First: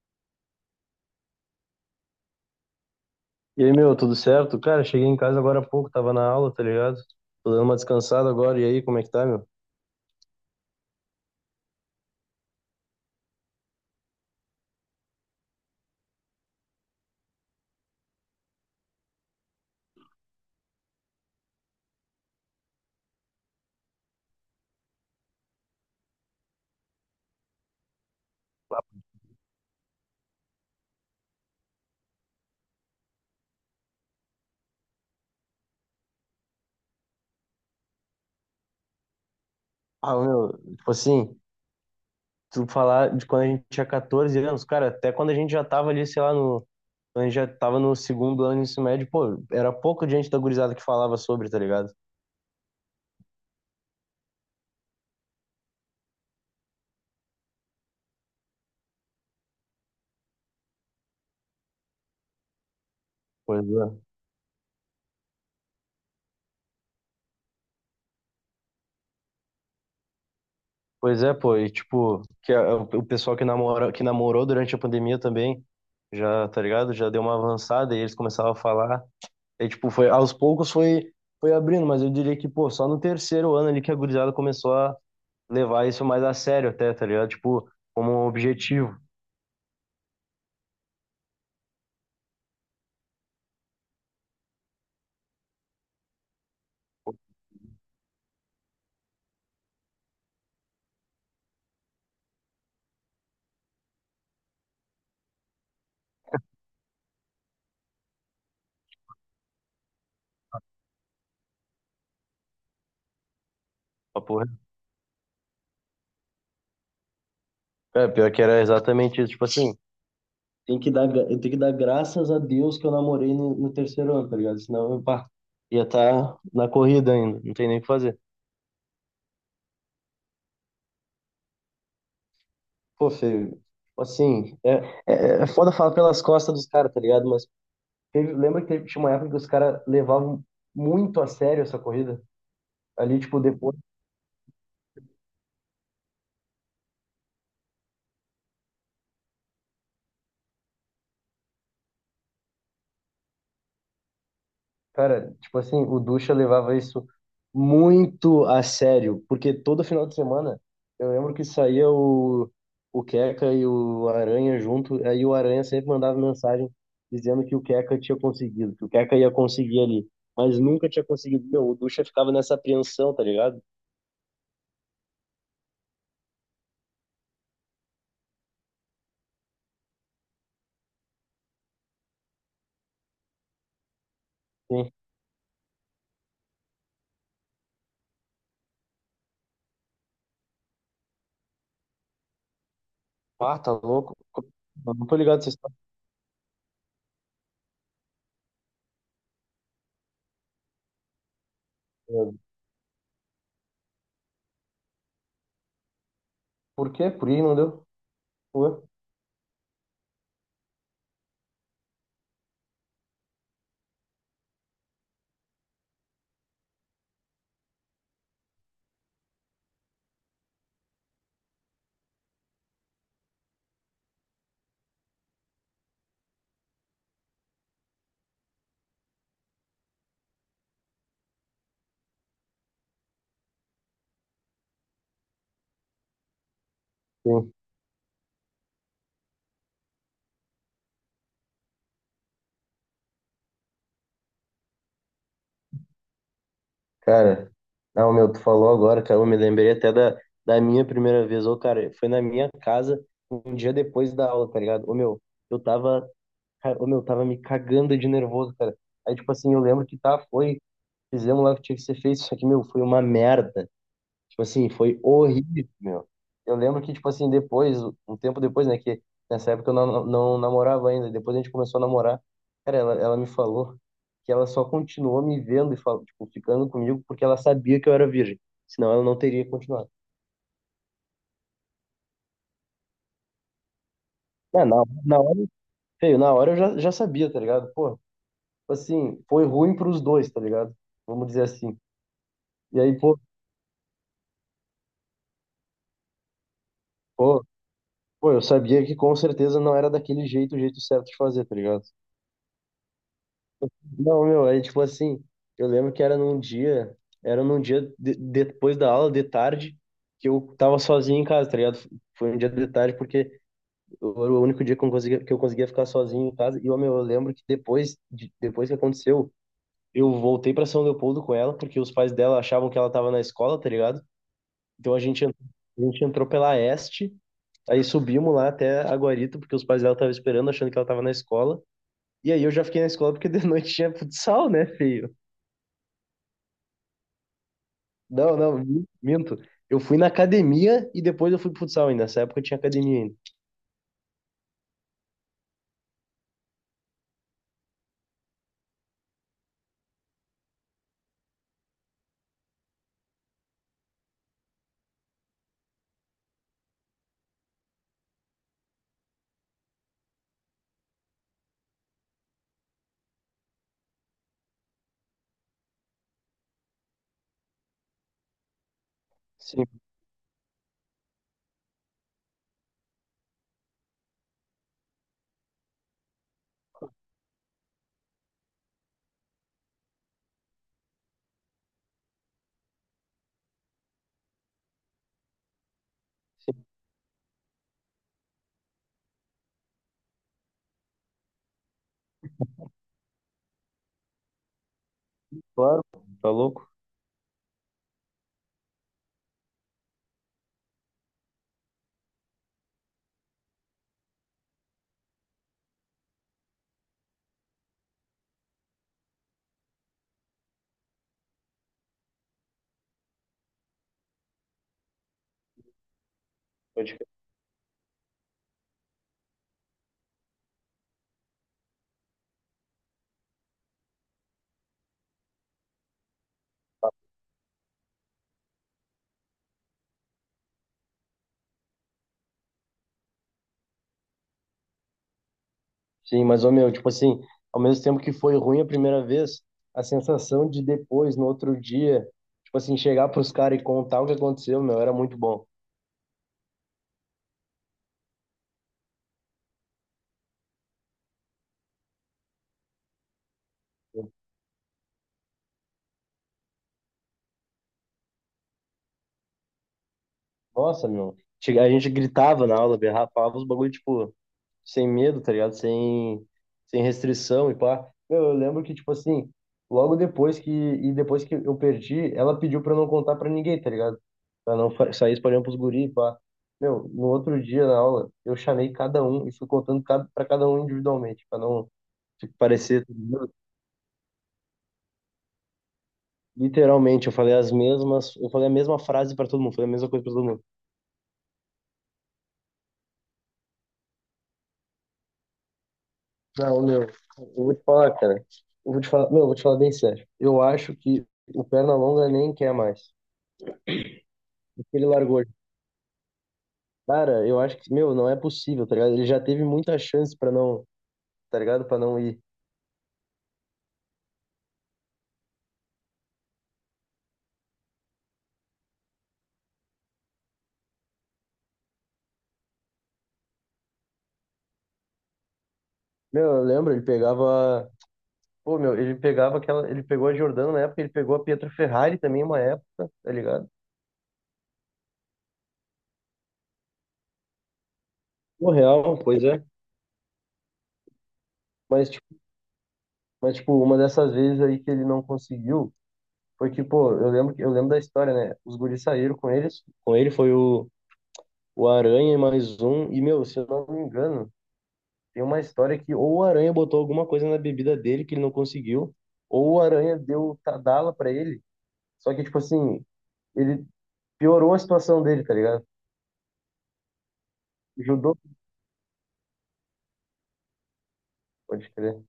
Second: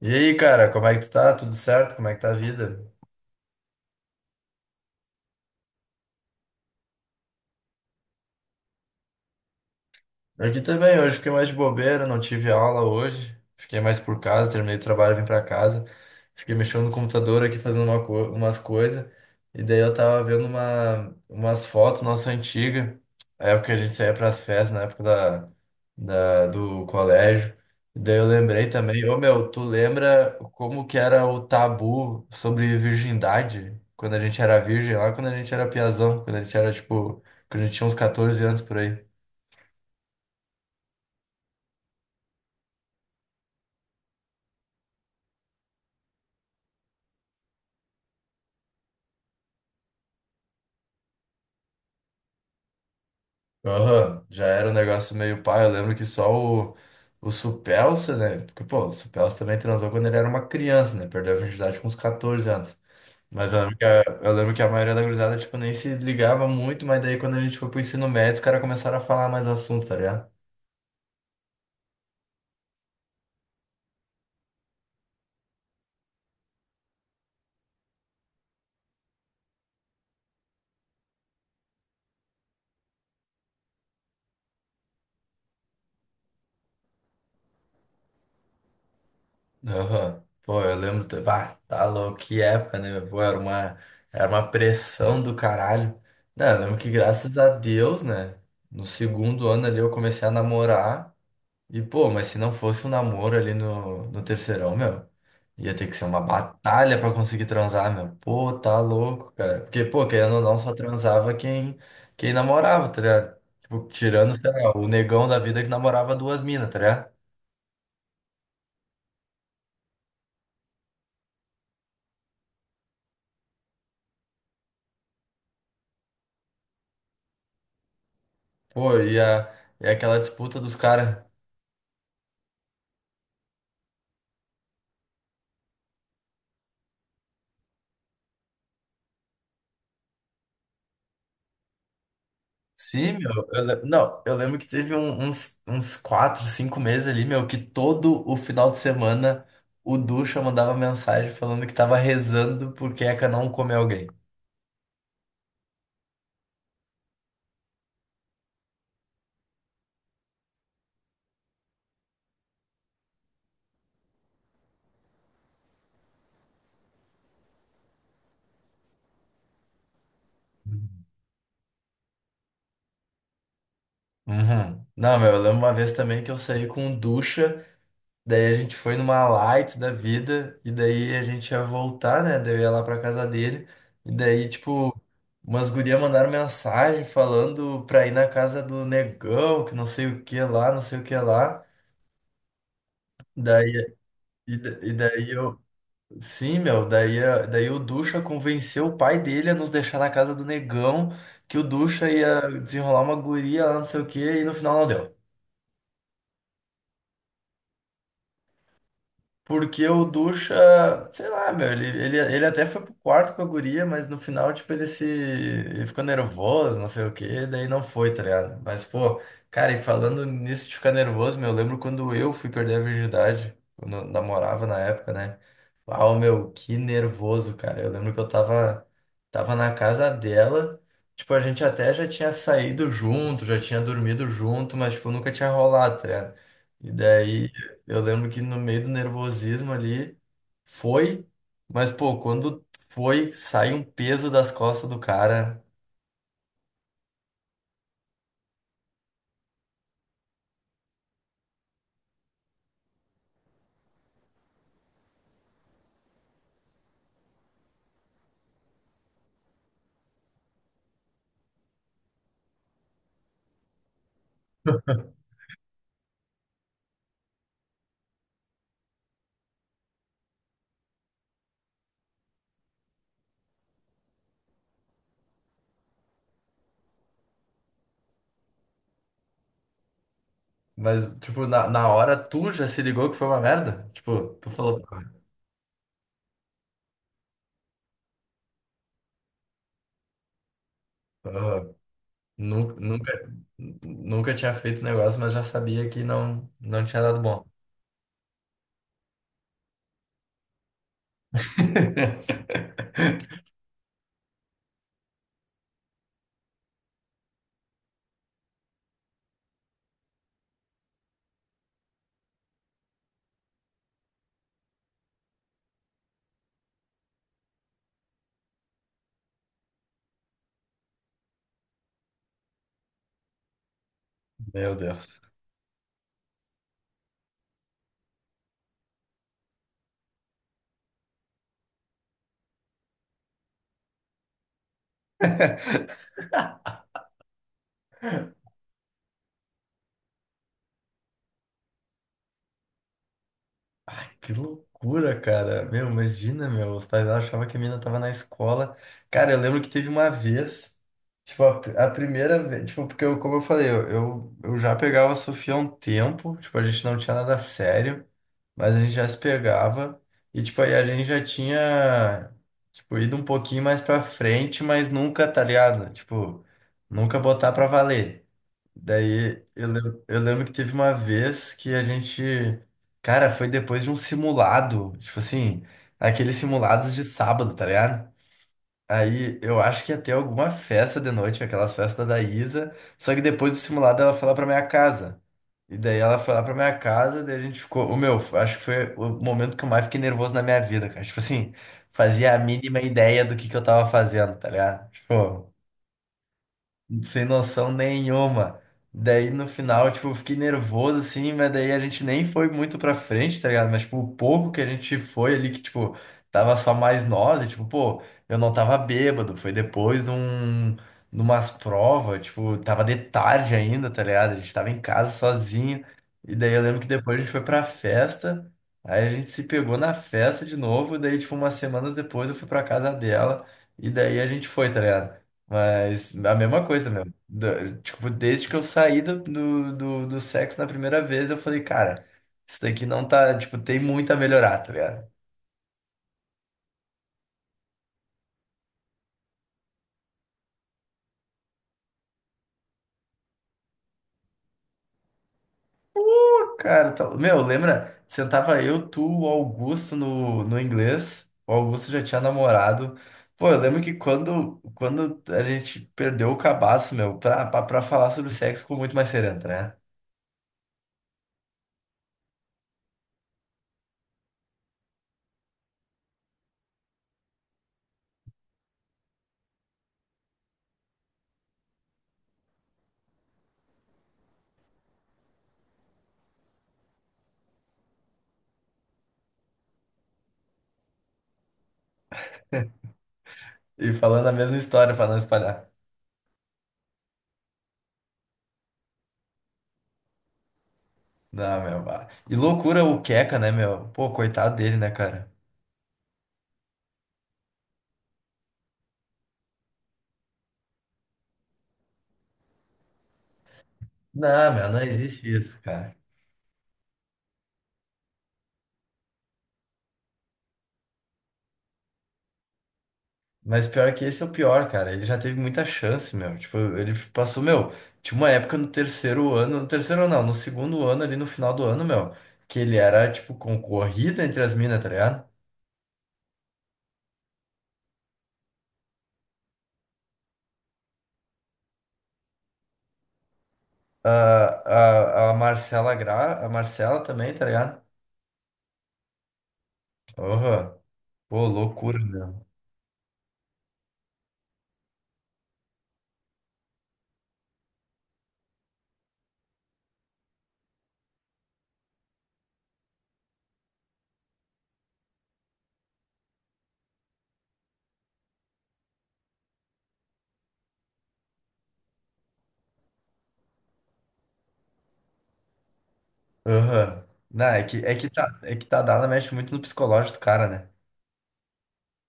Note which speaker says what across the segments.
Speaker 1: E aí, cara, como é que tu tá? Tudo certo? Como é que tá a vida?
Speaker 2: E aí, meu, tudo certo? Cara, cheguei em casa agora há pouco, tava na aula, tá ligado? Tô dando uma descansada agora, e aí, como é que tá, meu?
Speaker 1: Aqui também, hoje fiquei mais de bobeira, não tive aula hoje. Fiquei mais por casa, terminei o trabalho, vim pra casa. Fiquei mexendo no computador aqui, fazendo umas coisas. E daí eu tava vendo umas fotos nossa antiga, a época que a gente saía pras festas, na época do colégio. E daí eu lembrei também, ô meu, tu lembra como que era o tabu sobre virgindade? Quando a gente era virgem, lá quando a gente era piazão, quando a gente era tipo, quando a gente tinha uns 14 anos por aí.
Speaker 2: Ah, meu, tipo assim, tu falar de quando a gente tinha 14 anos, cara, até quando a gente já tava ali, sei lá, no, quando a gente já tava no segundo ano do ensino médio, pô, era pouco gente da gurizada que falava sobre, tá ligado?
Speaker 1: Aham, já era um negócio meio pá. Eu lembro que só o Supelsa, né? Porque, pô, o Supelsa também transou quando ele era uma criança, né? Perdeu a virgindade com uns 14 anos. Mas
Speaker 2: Pois é.
Speaker 1: eu lembro que a maioria da gurizada, tipo, nem se ligava muito, mas daí quando a gente foi pro ensino médio, os caras começaram a falar mais assuntos, tá ligado?
Speaker 2: Pois é, pô, e tipo, o pessoal que namora, que namorou durante a pandemia também, já, tá ligado? Já deu uma avançada e eles começavam a falar. É, tipo, aos poucos foi, foi abrindo, mas eu diria que, pô, só no terceiro ano ali que a gurizada começou a levar isso mais a sério até, tá ligado? Tipo, como um objetivo.
Speaker 1: Aham. Pô, eu lembro. Bah, tá louco, que época, né? Pô, era uma pressão do caralho. Não, eu lembro que graças a Deus, né? No segundo ano ali eu comecei a namorar. E, pô, mas se não fosse um namoro ali no terceirão, meu, ia ter que ser uma batalha pra conseguir transar, meu. Pô, tá louco, cara. Porque, pô, querendo ou não, só transava quem namorava, tá ligado? Tipo, tirando,
Speaker 2: Papo
Speaker 1: sei
Speaker 2: reto.
Speaker 1: lá, o negão da vida que namorava duas minas, tá ligado?
Speaker 2: É, pior que era exatamente isso. Tipo assim, tem que dar, eu tenho que dar graças a Deus que eu namorei no terceiro ano, tá ligado? Senão eu, pá, ia estar na corrida ainda, não tem nem o que fazer.
Speaker 1: Pô, e aquela disputa dos caras.
Speaker 2: Pô, feio. Tipo assim, é foda falar pelas costas dos caras, tá ligado? Mas lembra que teve, tinha uma época que os caras levavam muito a sério essa corrida?
Speaker 1: Sim,
Speaker 2: Ali, tipo,
Speaker 1: meu. Eu
Speaker 2: depois.
Speaker 1: le- não, eu lembro que teve uns quatro, cinco meses ali, meu, que todo o final de semana o Ducha mandava mensagem falando que tava rezando porque a Queca não come alguém.
Speaker 2: Cara, tipo assim, o Ducha levava isso muito a sério, porque todo final de semana eu lembro que saía o Queca e o Aranha junto, aí o Aranha sempre mandava mensagem dizendo que o Queca tinha conseguido, que o Queca ia conseguir ali, mas nunca tinha conseguido. Meu, o Ducha ficava nessa apreensão, tá ligado?
Speaker 1: Uhum. Não, meu, eu lembro uma vez também que eu saí com ducha, daí a gente foi numa light da vida, e daí a gente ia voltar, né? Daí eu ia lá pra casa dele, e daí,
Speaker 2: Sim.
Speaker 1: tipo, umas gurias mandaram mensagem falando pra ir na casa do negão, que não sei o que lá, não sei o que lá.
Speaker 2: Ah, tá
Speaker 1: Daí,
Speaker 2: louco.
Speaker 1: e
Speaker 2: Eu não tô
Speaker 1: daí
Speaker 2: ligado se vocês
Speaker 1: eu.
Speaker 2: estão.
Speaker 1: Sim, meu, daí, daí o Ducha convenceu o pai dele a nos deixar na casa do negão, que o Ducha ia desenrolar uma guria lá, não sei o que, e no final não deu.
Speaker 2: Por quê? Por que não deu? Ué?
Speaker 1: Porque o Ducha, sei lá, meu, ele até foi pro quarto com a guria, mas no final, tipo, ele se. Ele ficou nervoso, não sei o quê, daí não foi, tá ligado? Mas, pô, cara, e falando nisso de ficar nervoso, meu, eu lembro quando eu fui perder a virgindade, quando eu namorava na época, né? Uau, meu, que nervoso, cara. Eu lembro que eu tava na casa dela, tipo, a gente até já tinha saído junto, já tinha dormido junto, mas, tipo, nunca tinha rolado, tá ligado? E daí
Speaker 2: Sim.
Speaker 1: eu lembro que no meio do nervosismo ali foi, mas pô, quando foi, sai um peso das costas do cara.
Speaker 2: Cara, não, meu, tu falou agora, cara, eu me lembrei até da, da minha primeira vez. Ô, cara, foi na minha casa um dia depois da aula, tá ligado? Ô, meu, eu tava, cara, ô, meu, eu tava me cagando de nervoso, cara. Aí, tipo assim, eu lembro que tá, foi, fizemos lá o que tinha que ser feito, só que, meu, foi uma merda. Tipo assim, foi horrível, meu. Eu lembro que, tipo assim, depois, um tempo depois, né, que nessa época eu não namorava ainda, depois a gente começou a namorar, cara, ela me falou que ela só continuou me vendo e falou, tipo, ficando comigo porque ela sabia que eu era virgem, senão ela não teria continuado.
Speaker 1: Mas, tipo, na hora tu já se ligou que foi uma merda? Tipo, tu
Speaker 2: É,
Speaker 1: falou,
Speaker 2: na hora, feio, na hora eu já, já sabia, tá ligado? Pô, tipo assim, foi ruim pros dois, tá ligado? Vamos dizer assim.
Speaker 1: nunca,
Speaker 2: E aí,
Speaker 1: nunca,
Speaker 2: pô,
Speaker 1: nunca tinha feito negócio, mas já sabia que não tinha dado bom.
Speaker 2: pô, pô, eu sabia que com certeza não era daquele jeito, o jeito certo de fazer, tá ligado? Não, meu, aí tipo assim, eu lembro que era num dia, era num depois da aula, de tarde, que eu tava sozinho em casa, tá ligado? Foi um dia de tarde porque era o único dia que eu conseguia ficar sozinho em casa. E, ó, meu, eu lembro que depois, depois que aconteceu, eu voltei pra São Leopoldo com ela, porque os pais dela achavam que ela tava na escola, tá ligado?
Speaker 1: Meu
Speaker 2: Então a
Speaker 1: Deus.
Speaker 2: gente, a gente entrou pela Este, aí subimos lá até Aguarito, porque os pais dela estavam esperando, achando que ela tava na escola. E aí eu já fiquei na escola porque de noite tinha futsal, né, filho? Não, não, minto. Eu fui na academia e depois eu fui pro futsal ainda. Nessa época eu tinha academia ainda.
Speaker 1: Que loucura, cara. Meu, imagina, meu. Os pais achavam que a menina tava na escola. Cara, eu lembro que teve uma vez, tipo, a primeira vez, tipo, porque eu, como eu falei, eu já pegava a Sofia há um tempo, tipo, a gente não tinha nada sério, mas a gente já se pegava. E, tipo, aí a gente já tinha, tipo, ido um pouquinho mais pra frente, mas nunca, tá ligado? Tipo, nunca botar pra valer. Daí
Speaker 2: Sim,
Speaker 1: eu lembro que teve uma vez que a gente, cara, foi depois de um simulado, tipo assim, aqueles simulados de sábado, tá ligado? Aí eu acho que ia ter alguma festa de noite, aquelas festas da Isa, só que depois do simulado ela foi lá pra minha casa. E daí ela foi lá pra
Speaker 2: sim,
Speaker 1: minha casa, daí a gente ficou, o meu, acho que foi o momento que eu mais fiquei nervoso na minha vida, cara. Tipo assim, fazia a mínima ideia do que eu tava fazendo, tá ligado? Tipo,
Speaker 2: claro. Tá louco?
Speaker 1: sem noção nenhuma. Daí no final, tipo, eu fiquei nervoso assim, mas daí a gente nem foi muito pra frente, tá ligado? Mas, tipo, o pouco que a gente foi ali, que, tipo, tava só mais nós, e, tipo, pô, eu não tava bêbado, foi depois de de umas provas, tipo, tava de tarde ainda, tá ligado? A gente tava em casa sozinho, e daí eu lembro que
Speaker 2: Pode crer.
Speaker 1: depois a gente foi pra festa, aí a gente se pegou na festa de novo, daí, tipo, umas semanas depois eu fui pra casa dela, e daí a gente foi, tá ligado? Mas a mesma coisa, meu. Tipo, desde que eu saí do sexo na primeira vez, eu falei, cara, isso daqui não tá. Tipo, tem muito a melhorar, tá ligado?
Speaker 2: Sim, mas, ô meu, tipo assim, ao mesmo tempo que foi ruim a primeira vez, a sensação de depois, no outro dia, tipo assim, chegar pros caras e contar o que aconteceu, meu, era muito bom.
Speaker 1: Pô, cara, tá... meu, lembra? Sentava eu, tu, o Augusto no inglês. O Augusto já tinha namorado. Pô, eu lembro que quando a gente perdeu o cabaço, meu, pra falar sobre sexo ficou muito mais sereno, né?
Speaker 2: Nossa, meu. A gente gritava na aula, berrava, falava os bagulho, tipo, sem medo, tá ligado? Sem restrição e pá. Meu, eu lembro que, tipo assim, logo depois que, e depois que eu perdi, ela pediu pra eu não contar pra ninguém, tá ligado? Pra não sair espalhando pros guri, e pá. Meu, no outro dia na aula, eu chamei cada um e fui contando cada, pra cada um individualmente, pra não, tipo, parecer. Tá ligado?
Speaker 1: E falando a mesma história pra não espalhar.
Speaker 2: Literalmente, eu falei as mesmas, eu falei a mesma frase pra todo mundo, falei a mesma coisa pra todo mundo.
Speaker 1: Não, meu. Bah. E loucura o Queca, né, meu? Pô, coitado dele, né, cara?
Speaker 2: Não, meu, eu vou te falar, cara. Eu vou te falar, meu, eu vou te falar bem sério. Eu acho que o Pernalonga nem quer mais.
Speaker 1: Não, meu, não
Speaker 2: Ele largou.
Speaker 1: existe isso, cara.
Speaker 2: Cara, eu acho que, meu, não é possível, tá ligado? Ele já teve muita chance pra não, tá ligado? Pra não ir.
Speaker 1: Mas pior que esse é o pior, cara. Ele já teve muita chance, meu. Tipo, ele passou, meu. Tinha uma época no terceiro ano, no segundo ano, ali no final do ano, meu, que ele era, tipo, concorrido entre as minas, tá ligado?
Speaker 2: Meu, eu lembro, ele pegava. Pô, meu, ele pegava aquela. Ele pegou a Jordano na época, ele pegou a Pietro Ferrari também uma época, tá ligado?
Speaker 1: A, a Marcela também, tá ligado?
Speaker 2: O real, pois é.
Speaker 1: Aham. Pô,
Speaker 2: Mas,
Speaker 1: loucura,
Speaker 2: tipo,
Speaker 1: meu.
Speaker 2: mas, tipo, uma dessas vezes aí que ele não conseguiu, foi que, pô, eu lembro, eu lembro da história, né? Os guris saíram com eles, com ele foi o Aranha e mais um, e, meu, se eu não me engano, tem uma história que ou o Aranha botou alguma coisa na bebida dele que ele não conseguiu, ou o Aranha deu Tadala pra ele. Só que, tipo assim, ele piorou a situação dele, tá ligado?
Speaker 1: Aham. Não,
Speaker 2: Ajudou,
Speaker 1: é que tá dada, mexe muito no psicológico do cara, né?
Speaker 2: pode crer.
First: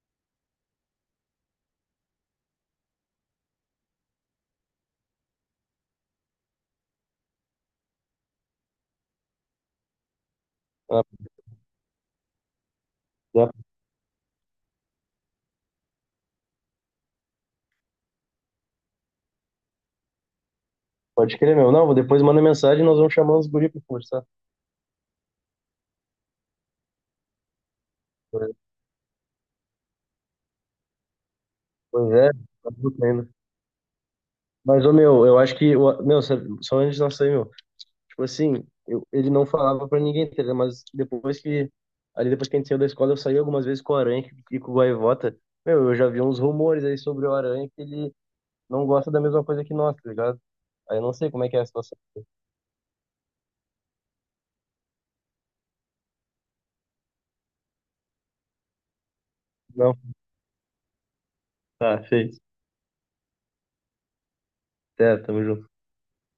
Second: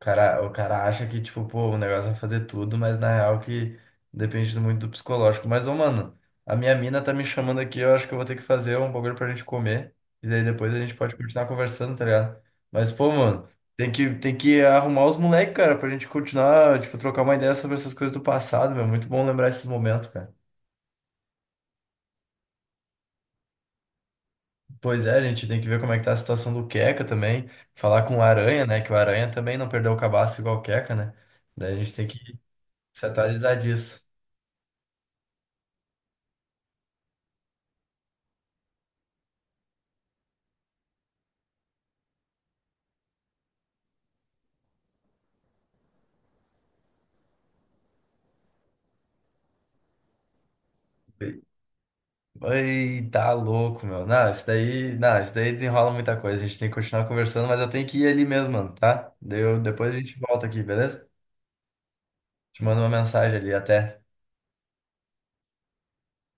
Speaker 1: O cara acha que, tipo, pô, o negócio é fazer tudo, mas na real que depende muito do psicológico. Mas, ô, mano, a minha mina tá me chamando aqui, eu acho que eu vou ter que fazer um bagulho pra gente comer. E daí depois a gente
Speaker 2: Ah,
Speaker 1: pode continuar conversando, tá ligado? Mas, pô, mano,
Speaker 2: dá-
Speaker 1: tem que arrumar os moleques, cara, pra gente continuar, tipo, trocar uma ideia sobre essas coisas do passado, meu. Muito bom lembrar esses momentos, cara.
Speaker 2: pode crer, meu. Não, depois manda mensagem e nós vamos chamar os guri pra conversar.
Speaker 1: Pois é, a gente tem que ver como é que tá a situação do Queca também. Falar com o Aranha, né? Que o Aranha também não perdeu o cabaço igual o Queca, né? Daí a gente tem
Speaker 2: Pois é,
Speaker 1: que
Speaker 2: tá tudo
Speaker 1: se
Speaker 2: ainda.
Speaker 1: atualizar disso.
Speaker 2: Mas, ô, meu, eu acho que. O- meu, sabe- só antes de nós sair, meu. Tipo assim, eu, ele não falava pra ninguém, tá ligado? Mas depois que. Ali depois que a gente saiu da escola, eu saí algumas vezes com o Aranha que- e com o Gaivota. Meu, eu já vi uns rumores aí sobre o Aranha que ele não gosta da mesma coisa que nós, tá ligado? Aí eu não sei como é que é a situação.
Speaker 1: Ai, tá louco, meu. Não, isso daí desenrola muita coisa. A gente tem que continuar conversando, mas eu tenho que ir ali mesmo, mano, tá? Deu, depois
Speaker 2: Não,
Speaker 1: a gente volta aqui, beleza?
Speaker 2: tá, feito.
Speaker 1: Te mando uma mensagem ali, até.
Speaker 2: Certo, tamo junto.